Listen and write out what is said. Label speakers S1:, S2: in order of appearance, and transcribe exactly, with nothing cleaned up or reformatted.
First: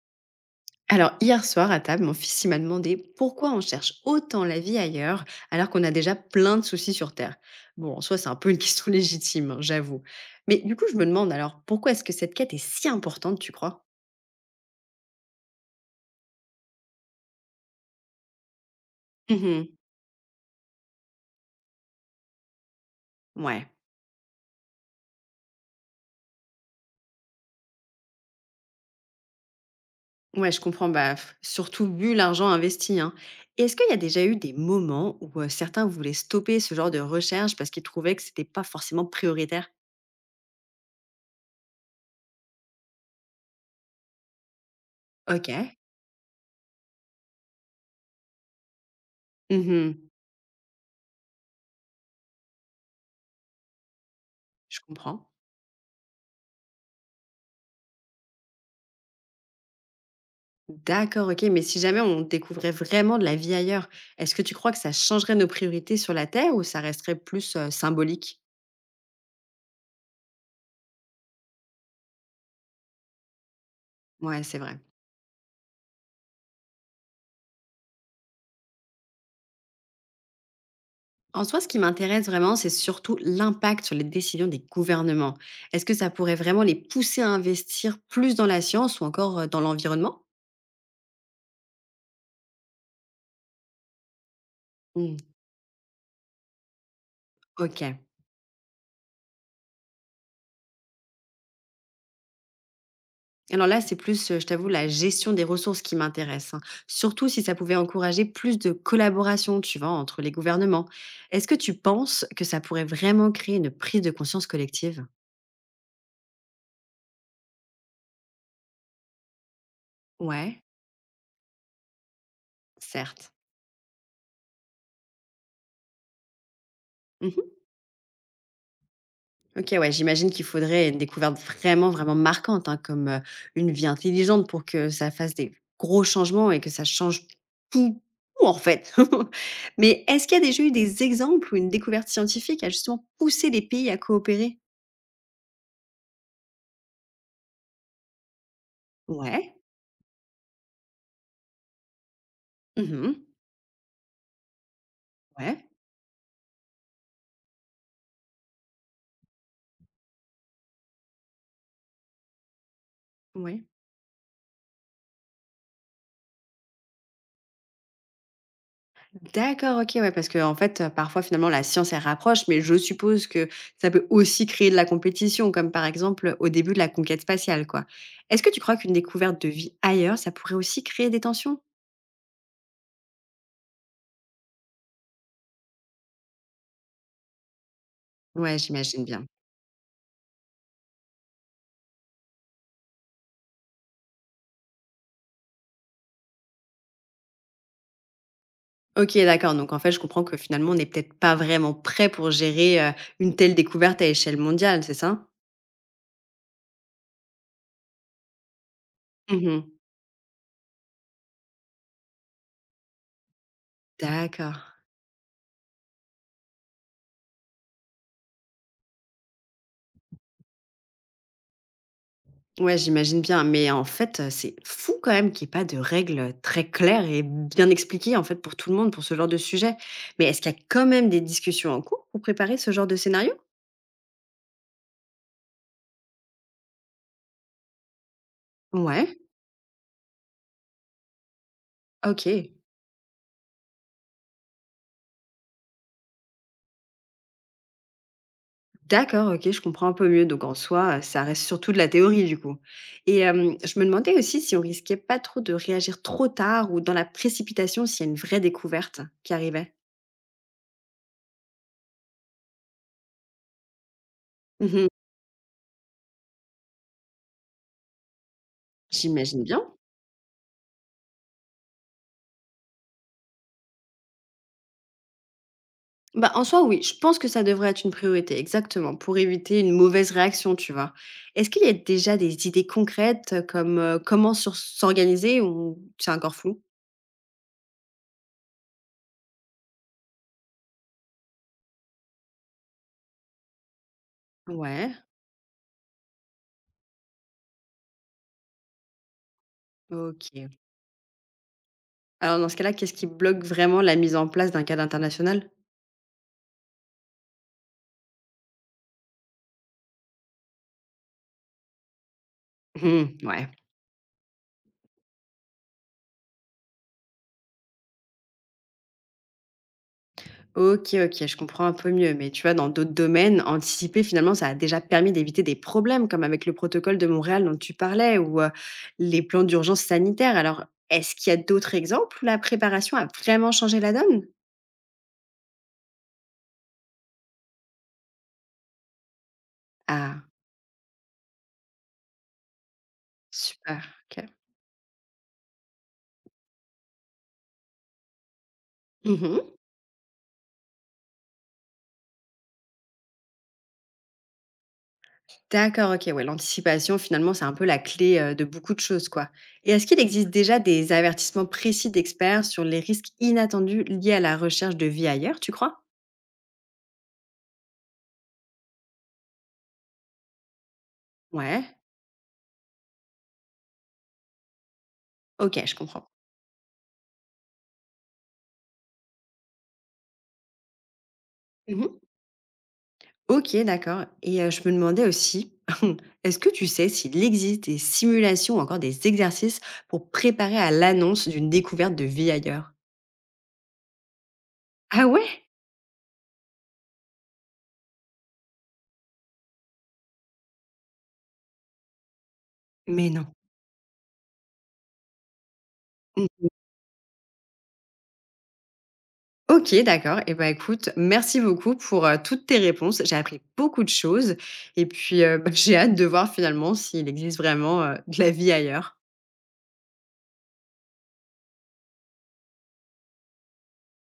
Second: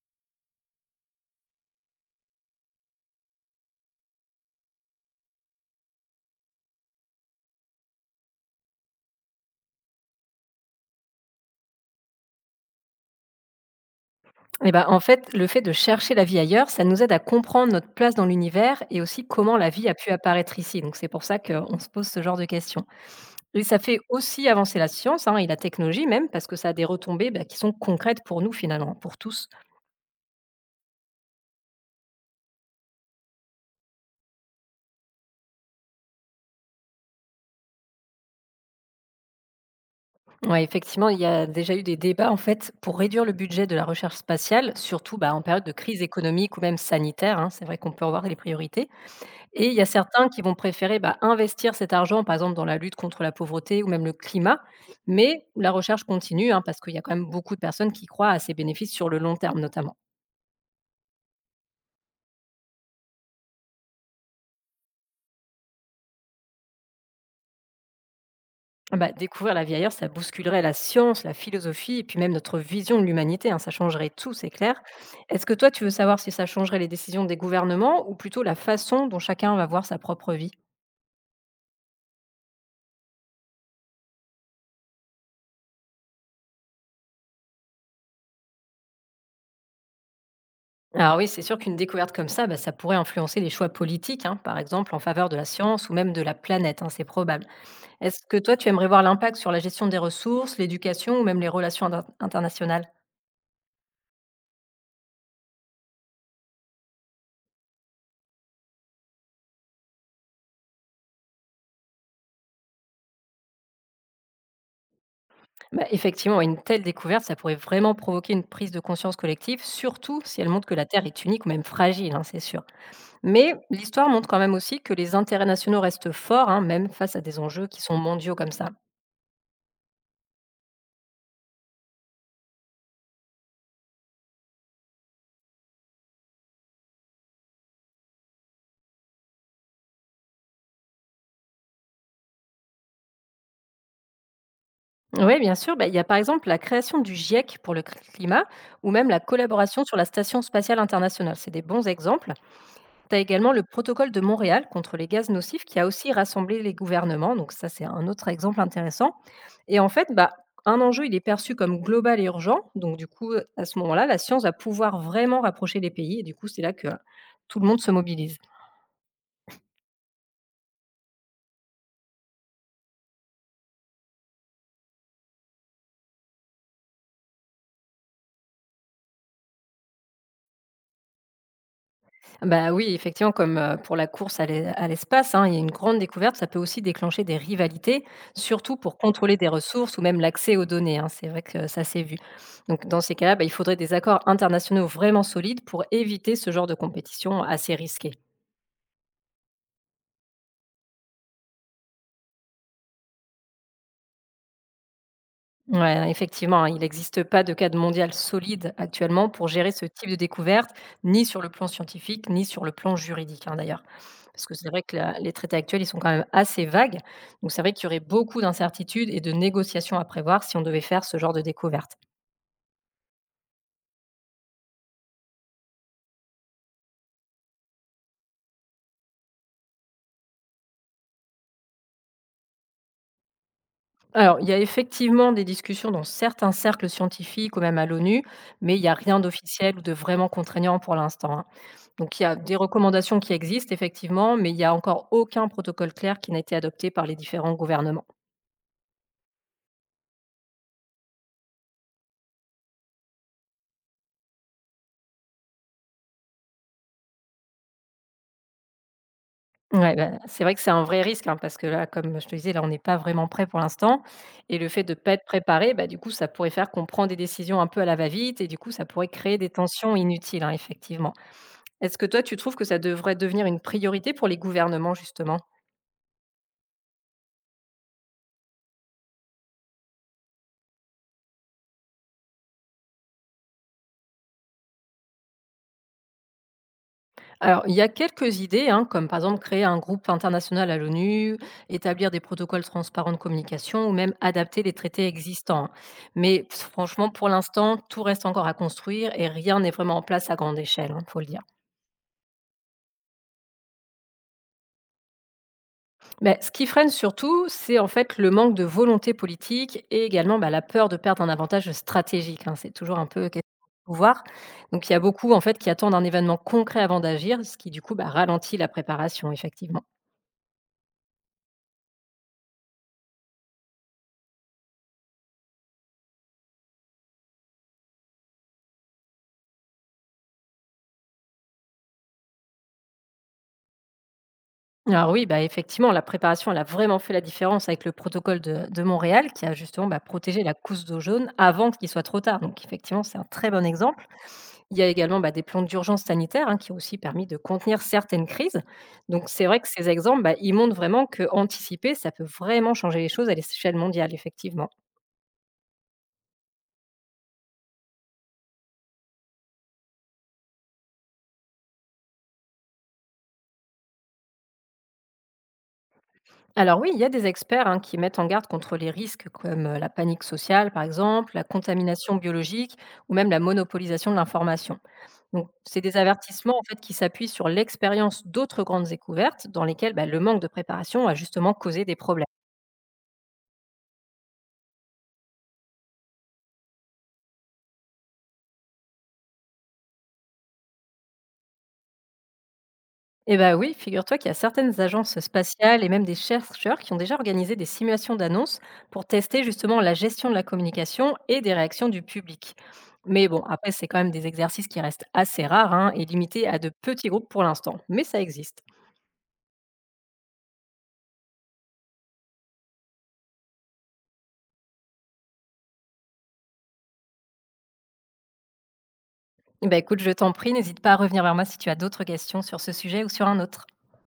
S1: Alors, hier soir, à table, mon fils il m'a demandé pourquoi on cherche autant la vie ailleurs alors qu'on a déjà plein de soucis sur Terre. Bon, en soi, c'est un peu une question légitime, hein, j'avoue. Mais du coup, je me demande alors, pourquoi est-ce que cette quête est si importante, tu crois?
S2: Eh ben, en fait, le fait de chercher la vie ailleurs, ça nous aide à comprendre notre place dans l'univers et aussi comment la
S1: Mhm.
S2: vie a pu apparaître ici. Donc, c'est pour ça qu'on se pose ce genre de questions. Et
S1: Ouais.
S2: ça fait aussi avancer la science hein, et la technologie même, parce que ça a des retombées bah, qui sont concrètes pour nous finalement, pour tous.
S1: Ouais, je comprends, bah, f- surtout vu l'argent investi, hein. Et est-ce qu'il y a déjà eu des moments où euh, certains voulaient stopper ce genre de recherche parce qu'ils trouvaient que c'était pas forcément prioritaire?
S2: Ouais, effectivement, il y a déjà eu des débats en fait pour réduire le budget de la recherche spatiale, surtout bah, en
S1: Ok.
S2: période de crise économique ou même sanitaire, hein. C'est vrai qu'on peut avoir des priorités. Et il y a
S1: Mhm.
S2: certains qui vont préférer, bah, investir cet argent, par exemple, dans la lutte contre la pauvreté ou même le climat.
S1: Je comprends.
S2: Mais la recherche continue, hein, parce qu'il y a quand même beaucoup de personnes qui croient à ces bénéfices sur le long terme, notamment.
S1: D'accord, OK, mais si jamais on découvrait vraiment de la vie ailleurs, est-ce que tu crois que ça changerait nos priorités sur la Terre ou ça resterait plus euh, symbolique?
S2: Ah bah, découvrir la vie ailleurs, ça bousculerait la science, la philosophie et puis même notre vision de l'humanité, hein, ça changerait tout,
S1: Ouais,
S2: c'est
S1: c'est vrai.
S2: clair. Est-ce que toi, tu veux savoir si ça changerait les décisions des gouvernements ou plutôt la façon dont chacun va voir sa propre vie?
S1: En soi, ce qui m'intéresse vraiment, c'est surtout l'impact sur les décisions des gouvernements. Est-ce que ça pourrait vraiment les pousser à investir plus dans la science ou encore euh, dans l'environnement?
S2: Alors oui, c'est sûr qu'une découverte comme ça, bah, ça pourrait influencer les choix politiques, hein, par exemple en
S1: Hmm,
S2: faveur de la science ou même de la planète, hein, c'est probable.
S1: OK.
S2: Est-ce que toi, tu aimerais voir l'impact sur la gestion des ressources, l'éducation ou même les relations inter- internationales?
S1: Alors là, c'est plus, heu, je t'avoue, la gestion des ressources qui m'intéresse, hein, surtout si ça pouvait encourager plus de collaboration, tu vois, entre les gouvernements. Est-ce que tu penses que ça pourrait vraiment créer une prise de conscience collective?
S2: Bah, effectivement, une telle découverte, ça pourrait vraiment provoquer une prise de conscience collective, surtout si elle
S1: Ouais,
S2: montre que la Terre est unique ou même fragile, hein, c'est sûr.
S1: certes.
S2: Mais l'histoire montre quand même aussi que les intérêts nationaux restent forts, hein, même face à des
S1: Mmh.
S2: enjeux qui sont mondiaux comme ça.
S1: OK, ouais, j'imagine qu'il faudrait une découverte vraiment, vraiment marquante, hein, comme, heu, une vie intelligente pour que ça fasse des gros changements et que ça change tout, tout, en fait. Mais est-ce qu'il y a déjà eu des exemples où une découverte scientifique a justement poussé les pays à coopérer?
S2: Oui, bien sûr. Bah, il y a par exemple la création du GIEC pour le cl- climat ou même la
S1: Ouais.
S2: collaboration sur la Station spatiale internationale. C'est des bons exemples.
S1: Mmh
S2: Tu
S1: mh.
S2: as également le protocole de Montréal contre les gaz nocifs
S1: Ouais,
S2: qui a aussi rassemblé les gouvernements. Donc ça, c'est un autre exemple intéressant. Et en fait, bah, un enjeu, il est perçu comme global et urgent. Donc du coup,
S1: oui.
S2: à ce moment-là, la science va pouvoir vraiment rapprocher les pays. Et du coup, c'est là que euh, tout le monde se mobilise.
S1: D'accord, OK, ouais, parce qu'en fait, heu, parfois, finalement, la science, elle rapproche, mais je suppose que ça peut aussi créer de la compétition, comme, par exemple, au début de la conquête spatiale, quoi. Est-ce que tu crois qu'une découverte de vie ailleurs, ça pourrait aussi créer des tensions?
S2: Bah oui, effectivement, comme euh, pour la course à l'e- à l'espace, hein, il y a une grande découverte, ça peut aussi déclencher des rivalités,
S1: Ouais,
S2: surtout pour
S1: j'imagine bien.
S2: contrôler des ressources ou même l'accès aux données, hein. C'est vrai que ça s'est vu. Donc dans ces cas-là, bah, il faudrait des accords internationaux vraiment solides pour éviter ce genre de compétition assez risquée.
S1: OK, d'accord, donc en fait, je comprends que, finalement, on est peut-être pas vraiment prêt pour gérer, heu, une telle découverte à échelle mondiale, c'est ça?
S2: Ouais, effectivement, hein, il n'existe pas de cadre mondial solide actuellement
S1: Mmh
S2: pour
S1: mh.
S2: gérer ce type de découverte, ni sur le plan scientifique, ni sur le plan juridique, hein, d'ailleurs. Parce que
S1: D'accord.
S2: c'est vrai que la- les traités actuels, ils sont quand même assez vagues. Donc c'est vrai qu'il y aurait beaucoup d'incertitudes et de négociations à prévoir si on devait faire ce genre de découverte.
S1: Ouais, j'imagine bien, mais en fait, heu, c'est fou quand même qu'il y ait pas de règles, très claires et bien expliquées, en fait, pour tout le monde, pour ce genre de sujet. Mais est-ce qu'il y a quand même des discussions en cours pour préparer ce genre de scénario?
S2: Alors, il y a effectivement des discussions dans certains cercles scientifiques ou même à l'ONU, mais il y a
S1: Ouais,
S2: rien d'officiel ou de vraiment contraignant pour l'instant, hein. Donc, il y a
S1: OK.
S2: des recommandations qui existent effectivement, mais il n'y a encore aucun protocole clair qui n'a été adopté par les différents gouvernements.
S1: D'accord, OK, je comprends un peu mieux. Donc en soi, heu, ça reste surtout de la théorie, du coup. Et hem, je me demandais aussi si on risquait pas trop de réagir trop tard ou dans la précipitation s'il y a une vraie découverte qui arrivait?
S2: Ouais, ben, c'est vrai que c'est un vrai risque, hein, parce que là, comme je te disais, là, on n'est pas vraiment prêt pour l'instant. Et le fait
S1: Mmh.
S2: de ne pas être préparé, bah, du coup, ça pourrait faire qu'on prend des décisions un peu à la va-vite, et du coup, ça pourrait créer
S1: J'imagine
S2: des
S1: bien.
S2: tensions inutiles, hein, effectivement. Est-ce que toi, tu trouves que ça devrait devenir une priorité pour les gouvernements, justement?
S1: Bah, en soi, oui, je pense que ça devrait être une priorité, exactement, pour éviter une mauvaise réaction, tu vois. Est-ce qu'il y a déjà des idées concrètes euh, comme euh, comment sur- s'organiser ou c'est encore flou?
S2: Alors, il y a quelques idées, hein, comme par exemple créer un groupe international à l'ONU, établir des protocoles transparents de communication ou même adapter les
S1: Ouais,
S2: traités existants. Mais franchement, pour l'instant, tout reste encore à construire et rien n'est vraiment en place à
S1: ok.
S2: grande échelle, il faut le dire.
S1: Alors dans ce cas-là, qu'est-ce qui bloque vraiment la mise en place d'un cadre international?
S2: Beh, ce qui freine surtout, c'est en fait le manque de volonté politique et également bah, la peur de perdre un avantage stratégique, hein. C'est toujours un
S1: Hmm,
S2: peu question
S1: ouais.
S2: de pouvoir. Donc il y a beaucoup en fait qui attendent un événement concret avant d'agir, ce qui du coup bah, ralentit la préparation effectivement.
S1: OK, OK, je comprends un peu mieux. Mais tu vois, dans d'autres domaines, anticiper, finalement, ça a déjà permis d'éviter des problèmes, comme avec le protocole de Montréal dont tu parlais, ou euh, les plans d'urgence sanitaire. Alors, est-ce qu'il y a d'autres exemples où la préparation a vraiment changé la donne?
S2: Alors oui, bah effectivement, la préparation, elle a vraiment fait la différence avec le protocole de, de Montréal qui a justement bah,
S1: Ah,
S2: protégé la couche d'eau jaune avant qu'il soit trop tard. Donc effectivement, c'est un très bon
S1: super,
S2: exemple.
S1: OK.
S2: Il y a également, bah, des plans d'urgence sanitaire, hein, qui ont aussi permis de contenir certaines crises. Donc
S1: Mhm.
S2: c'est vrai que ces exemples, bah, ils montrent vraiment que anticiper, ça peut vraiment changer les choses à l'échelle mondiale, effectivement.
S1: D'accord, OK, ouais, l'anticipation, finalement, c'est un peu la clé euh, de beaucoup de choses, quoi. Et est-ce qu'il existe déjà des avertissements précis d'experts sur les risques inattendus liés à la recherche de vie ailleurs, tu crois?
S2: Alors oui, il y a des experts, hein, qui mettent en garde contre les risques comme, heu, la panique sociale, par exemple, la
S1: Ouais,
S2: contamination biologique ou même la monopolisation de l'information. Donc
S1: OK, je
S2: c'est des
S1: comprends.
S2: avertissements, en fait, qui s'appuient sur l'expérience d'autres grandes découvertes dans lesquelles, bah, le manque de préparation a justement causé des
S1: Mhm.
S2: problèmes.
S1: OK, d'accord et heu, je me demandais aussi, est-ce que tu sais s'il existe des simulations ou encore des exercices pour préparer à l'annonce d'une découverte de vie ailleurs?
S2: Eh bah oui, figure-toi qu'il y a certaines
S1: Ah
S2: agences
S1: ouais?
S2: spatiales et même des chercheurs qui ont déjà organisé des simulations d'annonces pour tester justement la gestion de la communication et des réactions du public.
S1: Mais non.
S2: Mais bon, après, c'est quand même des exercices qui restent assez rares hein, et
S1: Mmh.
S2: limités à de petits groupes pour l'instant, mais ça existe.
S1: OK, d'accord et ben écoute, merci beaucoup pour, heu, toutes tes réponses. J'ai appris beaucoup de choses et puis, heu, j'ai hâte de voir finalement s'il existe vraiment, heu, de la vie ailleurs.
S2: Eh ben écoute, je t'en prie, n'hésite pas à revenir vers moi si tu as d'autres questions sur ce sujet ou sur un autre.